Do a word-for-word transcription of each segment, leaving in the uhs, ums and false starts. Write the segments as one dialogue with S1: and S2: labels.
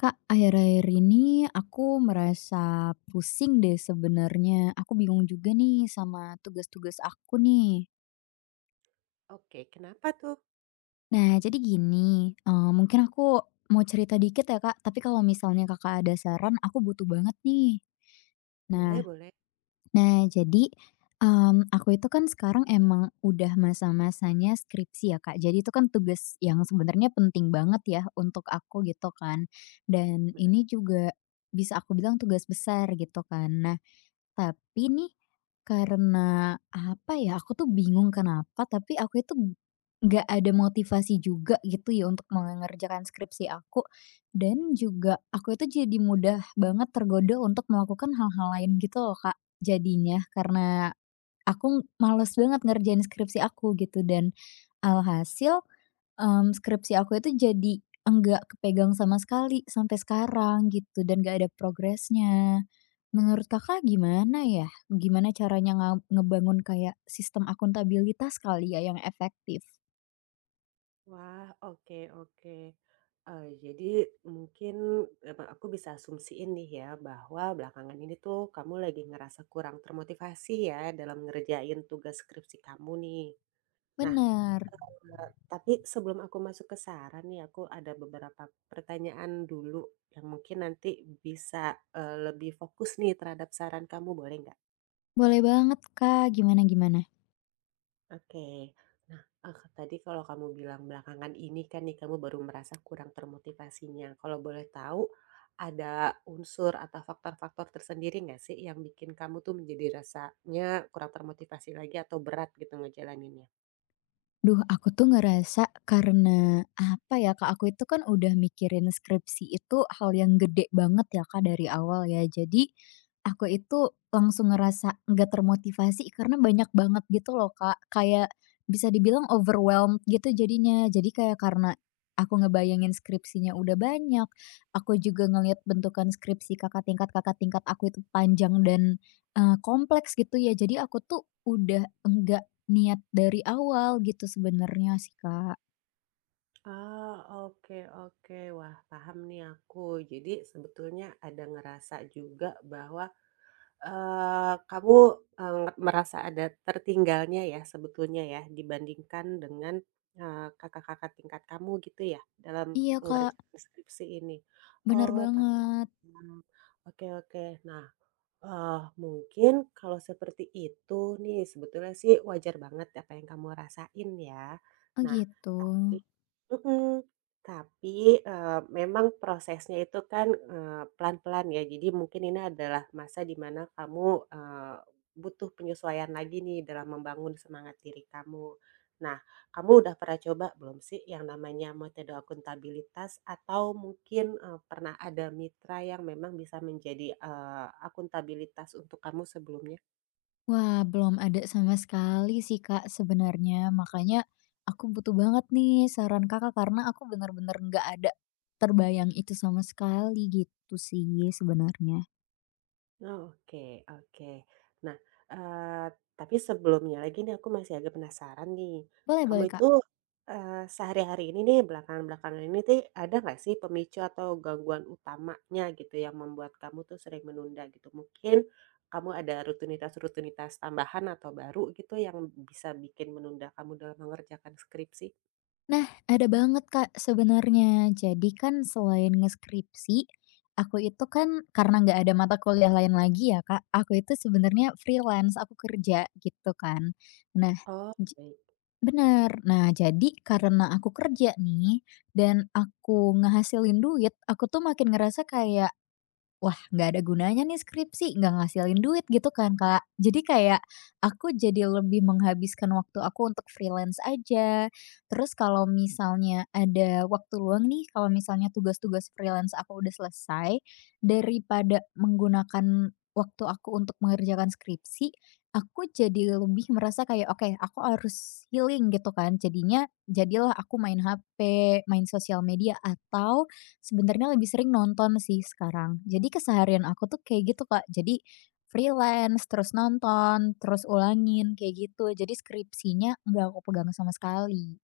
S1: Kak, akhir-akhir ini aku merasa pusing deh sebenarnya. Aku bingung juga nih sama tugas-tugas aku nih.
S2: Oke, kenapa tuh?
S1: Nah, jadi gini, eee, mungkin aku mau cerita dikit ya, Kak, tapi kalau misalnya Kakak ada saran, aku butuh banget nih.
S2: Boleh
S1: Nah
S2: boleh,
S1: Nah, jadi, mmm, aku itu kan sekarang emang udah masa-masanya skripsi ya, Kak. Jadi itu kan tugas yang sebenarnya penting banget ya untuk aku gitu kan, dan
S2: benar.
S1: ini juga bisa aku bilang tugas besar gitu kan. Nah, tapi nih, karena apa ya, aku tuh bingung kenapa, tapi aku itu nggak ada motivasi juga gitu ya untuk mengerjakan skripsi aku. Dan juga aku itu jadi mudah banget tergoda untuk melakukan hal-hal lain gitu loh Kak, jadinya. Karena aku males banget ngerjain skripsi aku gitu dan alhasil Mmm, skripsi aku itu jadi enggak kepegang sama sekali sampai sekarang gitu dan gak ada progresnya. Menurut Kakak gimana ya? Gimana caranya nga ngebangun kayak sistem akuntabilitas kali ya yang efektif?
S2: Wah, oke oke. Eee, jadi mungkin, eee, aku bisa asumsiin nih ya, bahwa belakangan ini tuh kamu lagi ngerasa kurang termotivasi ya, dalam ngerjain tugas skripsi kamu nih. Nah,
S1: Bener,
S2: eee, tapi sebelum aku masuk ke saran nih, aku ada beberapa pertanyaan dulu, yang mungkin nanti bisa, eee, lebih fokus nih terhadap saran kamu, boleh nggak?
S1: boleh banget Kak, gimana gimana?
S2: Oke. Nah, eee, tadi kalau kamu bilang belakangan ini kan nih kamu baru merasa kurang termotivasinya. Kalau boleh tahu, ada unsur atau faktor-faktor tersendiri nggak sih yang bikin kamu tuh menjadi rasanya kurang termotivasi lagi atau berat gitu ngejalaninnya?
S1: Duh, aku tuh ngerasa karena apa ya, Kak, aku itu kan udah mikirin skripsi itu hal yang gede banget ya, Kak, dari awal ya. Jadi aku itu langsung ngerasa nggak termotivasi karena banyak banget gitu loh, Kak. Kayak bisa dibilang overwhelmed gitu jadinya. Jadi kayak karena aku ngebayangin skripsinya udah banyak, aku juga ngelihat bentukan skripsi kakak tingkat kakak tingkat aku itu panjang dan, eee, kompleks gitu ya. Jadi aku tuh udah enggak niat dari awal gitu sebenarnya sih, Kak.
S2: Ah, oke oke. Wah, paham nih aku. Jadi sebetulnya ada ngerasa juga bahwa Eee, kamu, eee, merasa ada tertinggalnya ya sebetulnya ya dibandingkan dengan, eee, kakak-kakak tingkat kamu gitu ya dalam
S1: Iya, Kak,
S2: mengerjakan skripsi ini?
S1: benar
S2: Oh
S1: banget.
S2: paham, oke oke. Nah, Eee, mungkin kalau seperti itu nih sebetulnya sih wajar banget apa yang kamu rasain ya.
S1: Oh,
S2: Nah,
S1: gitu.
S2: tapi mhm, tapi, eee, memang prosesnya itu kan, eee, pelan-pelan ya. Jadi mungkin ini adalah masa di mana kamu, eee, butuh penyesuaian lagi nih dalam membangun semangat diri kamu. Nah, kamu udah pernah coba belum sih yang namanya metode akuntabilitas atau mungkin, eee, pernah ada mitra yang memang bisa menjadi, eee, akuntabilitas untuk kamu sebelumnya?
S1: Wah, belum ada sama sekali sih, Kak, sebenarnya. Makanya aku butuh banget nih saran Kakak karena aku bener-bener nggak ada terbayang itu sama sekali gitu sih sebenarnya.
S2: Oke oke. Nah, eee, tapi sebelumnya lagi nih aku masih agak penasaran nih.
S1: Boleh
S2: Kamu
S1: boleh, Kak.
S2: itu, eee, sehari-hari ini nih belakangan-belakangan ini nih ada nggak sih pemicu atau gangguan utamanya gitu yang membuat kamu tuh sering menunda gitu? Mungkin kamu ada rutinitas-rutinitas tambahan atau baru gitu yang bisa bikin menunda kamu dalam mengerjakan skripsi?
S1: Nah, ada banget, Kak, sebenarnya. Jadi kan selain ngeskripsi, aku itu kan karena nggak ada mata kuliah lain lagi ya, Kak, aku itu sebenarnya freelance, aku kerja gitu kan. Nah,
S2: Oh.
S1: j
S2: Baik.
S1: bener. Nah, jadi karena aku kerja nih dan aku ngehasilin duit, aku tuh makin ngerasa kayak, "Wah, nggak ada gunanya nih skripsi, nggak ngasilin duit," gitu kan, Kak. Jadi kayak aku jadi lebih menghabiskan waktu aku untuk freelance aja. Terus kalau misalnya ada waktu luang nih, kalau misalnya tugas-tugas freelance aku udah selesai, daripada menggunakan waktu aku untuk mengerjakan skripsi, aku jadi lebih merasa kayak, "Oke, aku harus healing," gitu kan. Jadinya jadilah aku main H P, main sosial media atau sebenarnya lebih sering nonton sih sekarang. Jadi keseharian aku tuh kayak gitu, Kak. Jadi freelance, terus nonton, terus ulangin kayak gitu. Jadi skripsinya nggak aku pegang sama sekali.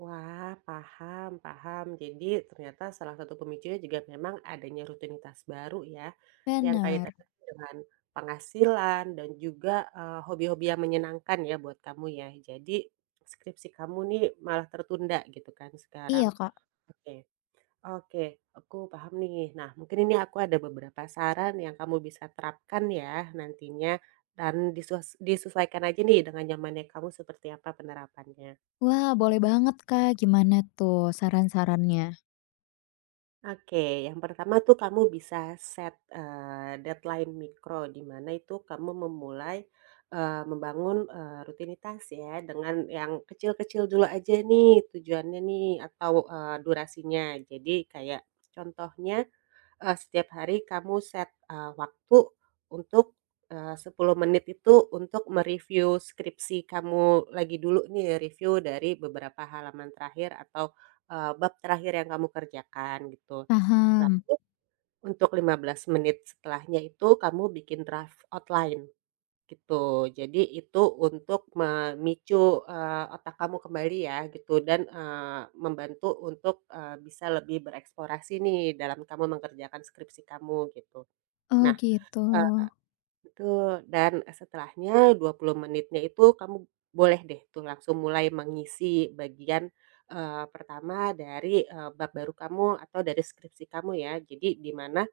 S2: Wah, paham paham. Jadi ternyata salah satu pemicunya juga memang adanya rutinitas baru ya, yang
S1: Bener.
S2: kaitannya dengan penghasilan dan juga, eee, hobi-hobi yang menyenangkan ya buat kamu ya. Jadi skripsi kamu nih malah tertunda gitu kan sekarang.
S1: Iya, Kak.
S2: Oke oke, aku paham nih. Nah, mungkin ini aku ada beberapa saran yang kamu bisa terapkan ya nantinya dan disuas disesuaikan aja nih dengan nyamannya kamu seperti apa penerapannya.
S1: Wah, boleh banget, Kak. Gimana tuh saran-sarannya?
S2: Oke, yang pertama tuh kamu bisa set, eee, deadline mikro, di mana itu kamu memulai, eee, membangun, eee, rutinitas ya, dengan yang kecil-kecil dulu aja nih tujuannya nih atau, eee, durasinya. Jadi kayak contohnya, Eee, setiap hari kamu set, eee, waktu untuk, eee, sepuluh menit itu untuk mereview skripsi kamu lagi dulu nih, review dari beberapa halaman terakhir atau, eee, bab terakhir yang kamu kerjakan gitu.
S1: Paham.
S2: Lalu untuk lima belas menit setelahnya itu kamu bikin draft outline. Gitu. Jadi itu untuk memicu, eee, otak kamu kembali ya gitu dan, eee, membantu untuk, eee, bisa lebih bereksplorasi nih dalam kamu mengerjakan skripsi kamu gitu.
S1: Oh
S2: Nah,
S1: gitu.
S2: eee betul, dan setelahnya dua puluh menitnya itu kamu boleh deh tuh langsung mulai mengisi bagian, eee, pertama dari, eee, bab baru kamu atau dari skripsi kamu ya. Jadi di mana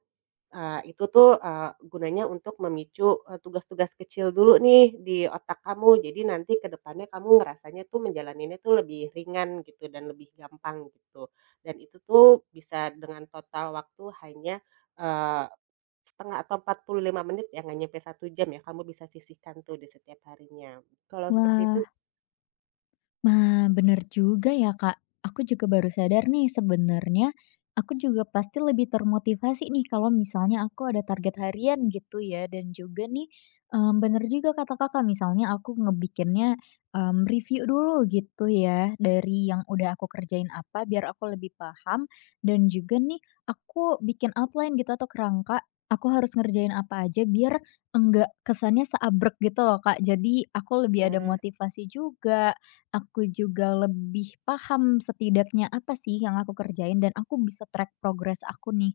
S2: Eee, itu tuh, eee, gunanya untuk memicu, eee, tugas-tugas kecil dulu nih di otak kamu. Jadi nanti ke depannya kamu ngerasanya tuh menjalaninnya tuh lebih ringan gitu dan lebih gampang gitu. Dan itu tuh bisa dengan total waktu hanya, eee, setengah atau empat puluh lima menit ya, nggak nyampe satu jam ya, kamu bisa sisihkan tuh di setiap harinya. Kalau seperti itu
S1: Wah, nah, bener juga ya, Kak. Aku juga baru sadar nih sebenarnya aku juga pasti lebih termotivasi nih kalau misalnya aku ada target harian gitu ya dan juga nih em, bener juga kata Kakak misalnya aku ngebikinnya em, review dulu gitu ya dari yang udah aku kerjain apa biar aku lebih paham dan juga nih aku bikin outline gitu atau kerangka aku harus ngerjain apa aja biar enggak kesannya seabrek gitu loh Kak. Jadi aku lebih ada
S2: gimana?
S1: motivasi juga. Aku juga lebih paham setidaknya apa sih yang aku kerjain dan aku bisa track progress aku nih.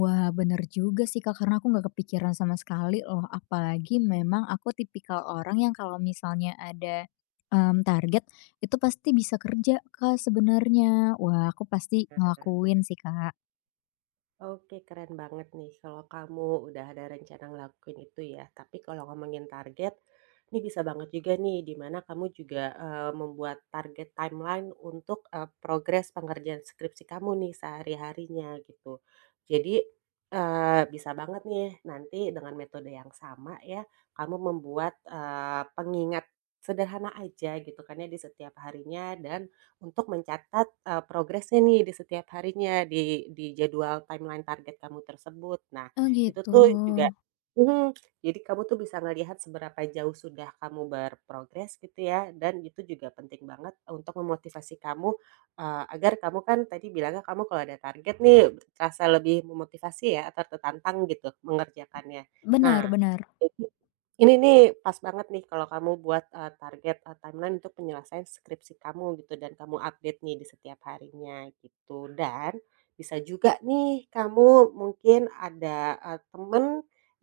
S1: Wah bener juga sih Kak, karena aku nggak kepikiran sama sekali loh, apalagi memang aku tipikal orang yang kalau misalnya ada, mmm, target itu pasti bisa kerja Kak sebenarnya. Wah aku pasti ngelakuin sih Kak.
S2: Oke, keren banget nih kalau kamu udah ada rencana ngelakuin itu ya. Tapi kalau ngomongin target, ini bisa banget juga nih di mana kamu juga eh, membuat target timeline untuk eh, progres pengerjaan skripsi kamu nih sehari-harinya gitu. Jadi eh, bisa banget nih nanti dengan metode yang sama ya, kamu membuat eh, pengingat sederhana aja gitu kan ya di setiap harinya dan untuk mencatat, eee, progresnya nih di setiap harinya di di jadwal timeline target kamu tersebut. Nah,
S1: Oh
S2: itu
S1: gitu.
S2: tuh juga mhm, jadi kamu tuh bisa ngelihat seberapa jauh sudah kamu berprogres gitu ya, dan itu juga penting banget untuk memotivasi kamu, eee, agar kamu kan tadi bilangnya kamu kalau ada target nih terasa lebih memotivasi ya, atau tertantang gitu mengerjakannya.
S1: Benar
S2: Nah,
S1: benar.
S2: ini nih pas banget nih kalau kamu buat, eee, target, eee, timeline untuk penyelesaian skripsi kamu gitu dan kamu update nih di setiap harinya gitu. Dan bisa juga nih kamu mungkin ada, eee, temen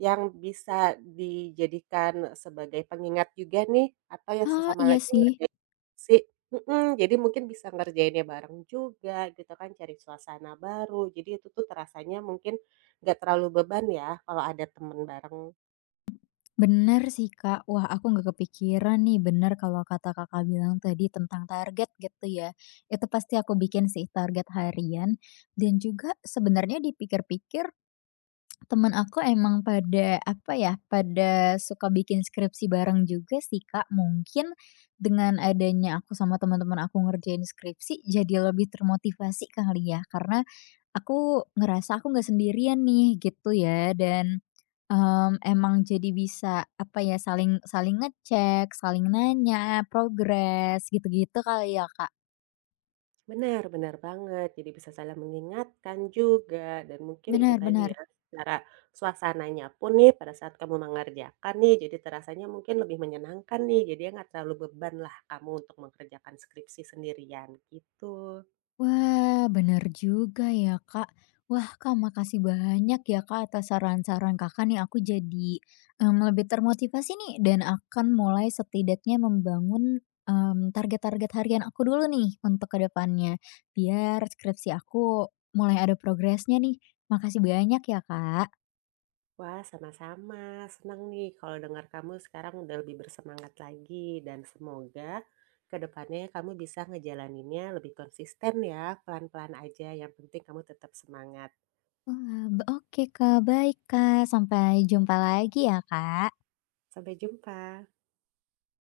S2: yang bisa dijadikan sebagai pengingat juga nih atau yang
S1: Ah,
S2: sesama
S1: iya
S2: lagi Mhm.
S1: sih.
S2: ngerjain skripsi, mhm, jadi mungkin bisa ngerjainnya bareng juga gitu kan, cari suasana baru. Jadi itu tuh terasanya mungkin nggak terlalu beban ya kalau ada temen bareng.
S1: Bener sih, Kak. Wah, aku nggak kepikiran nih, bener kalau kata Kakak bilang tadi tentang target gitu ya. Itu pasti aku bikin sih target harian dan juga sebenarnya dipikir-pikir teman aku emang pada apa ya, pada suka bikin skripsi bareng juga sih, Kak. Mungkin dengan adanya aku sama teman-teman aku ngerjain skripsi jadi lebih termotivasi kali ya, karena aku ngerasa aku nggak sendirian nih gitu ya dan, mmm, emang jadi bisa apa ya, saling saling ngecek, saling nanya progres gitu-gitu kali ya, Kak?
S2: Benar benar banget, jadi bisa saling mengingatkan juga dan mungkin itu
S1: Benar
S2: tadi
S1: benar.
S2: ya, cara suasananya pun nih pada saat kamu mengerjakan nih, jadi terasanya mungkin lebih menyenangkan nih, jadinya nggak terlalu beban lah kamu untuk mengerjakan skripsi sendirian, gitu.
S1: Wah, benar juga ya, Kak. Wah, Kak, makasih banyak ya, Kak, atas saran-saran Kakak nih. Aku jadi em, lebih termotivasi nih dan akan mulai setidaknya membangun em, target-target harian aku dulu nih untuk ke depannya. Biar skripsi aku mulai ada progresnya nih. Makasih banyak ya, Kak.
S2: Wah, sama-sama, senang nih kalau dengar kamu sekarang udah lebih bersemangat lagi dan semoga ke depannya kamu bisa ngejalaninnya lebih konsisten ya, pelan-pelan aja yang penting kamu tetap semangat.
S1: Wah, b- oke, Kak. Baik, Kak. Sampai jumpa lagi ya, Kak.
S2: Sampai jumpa.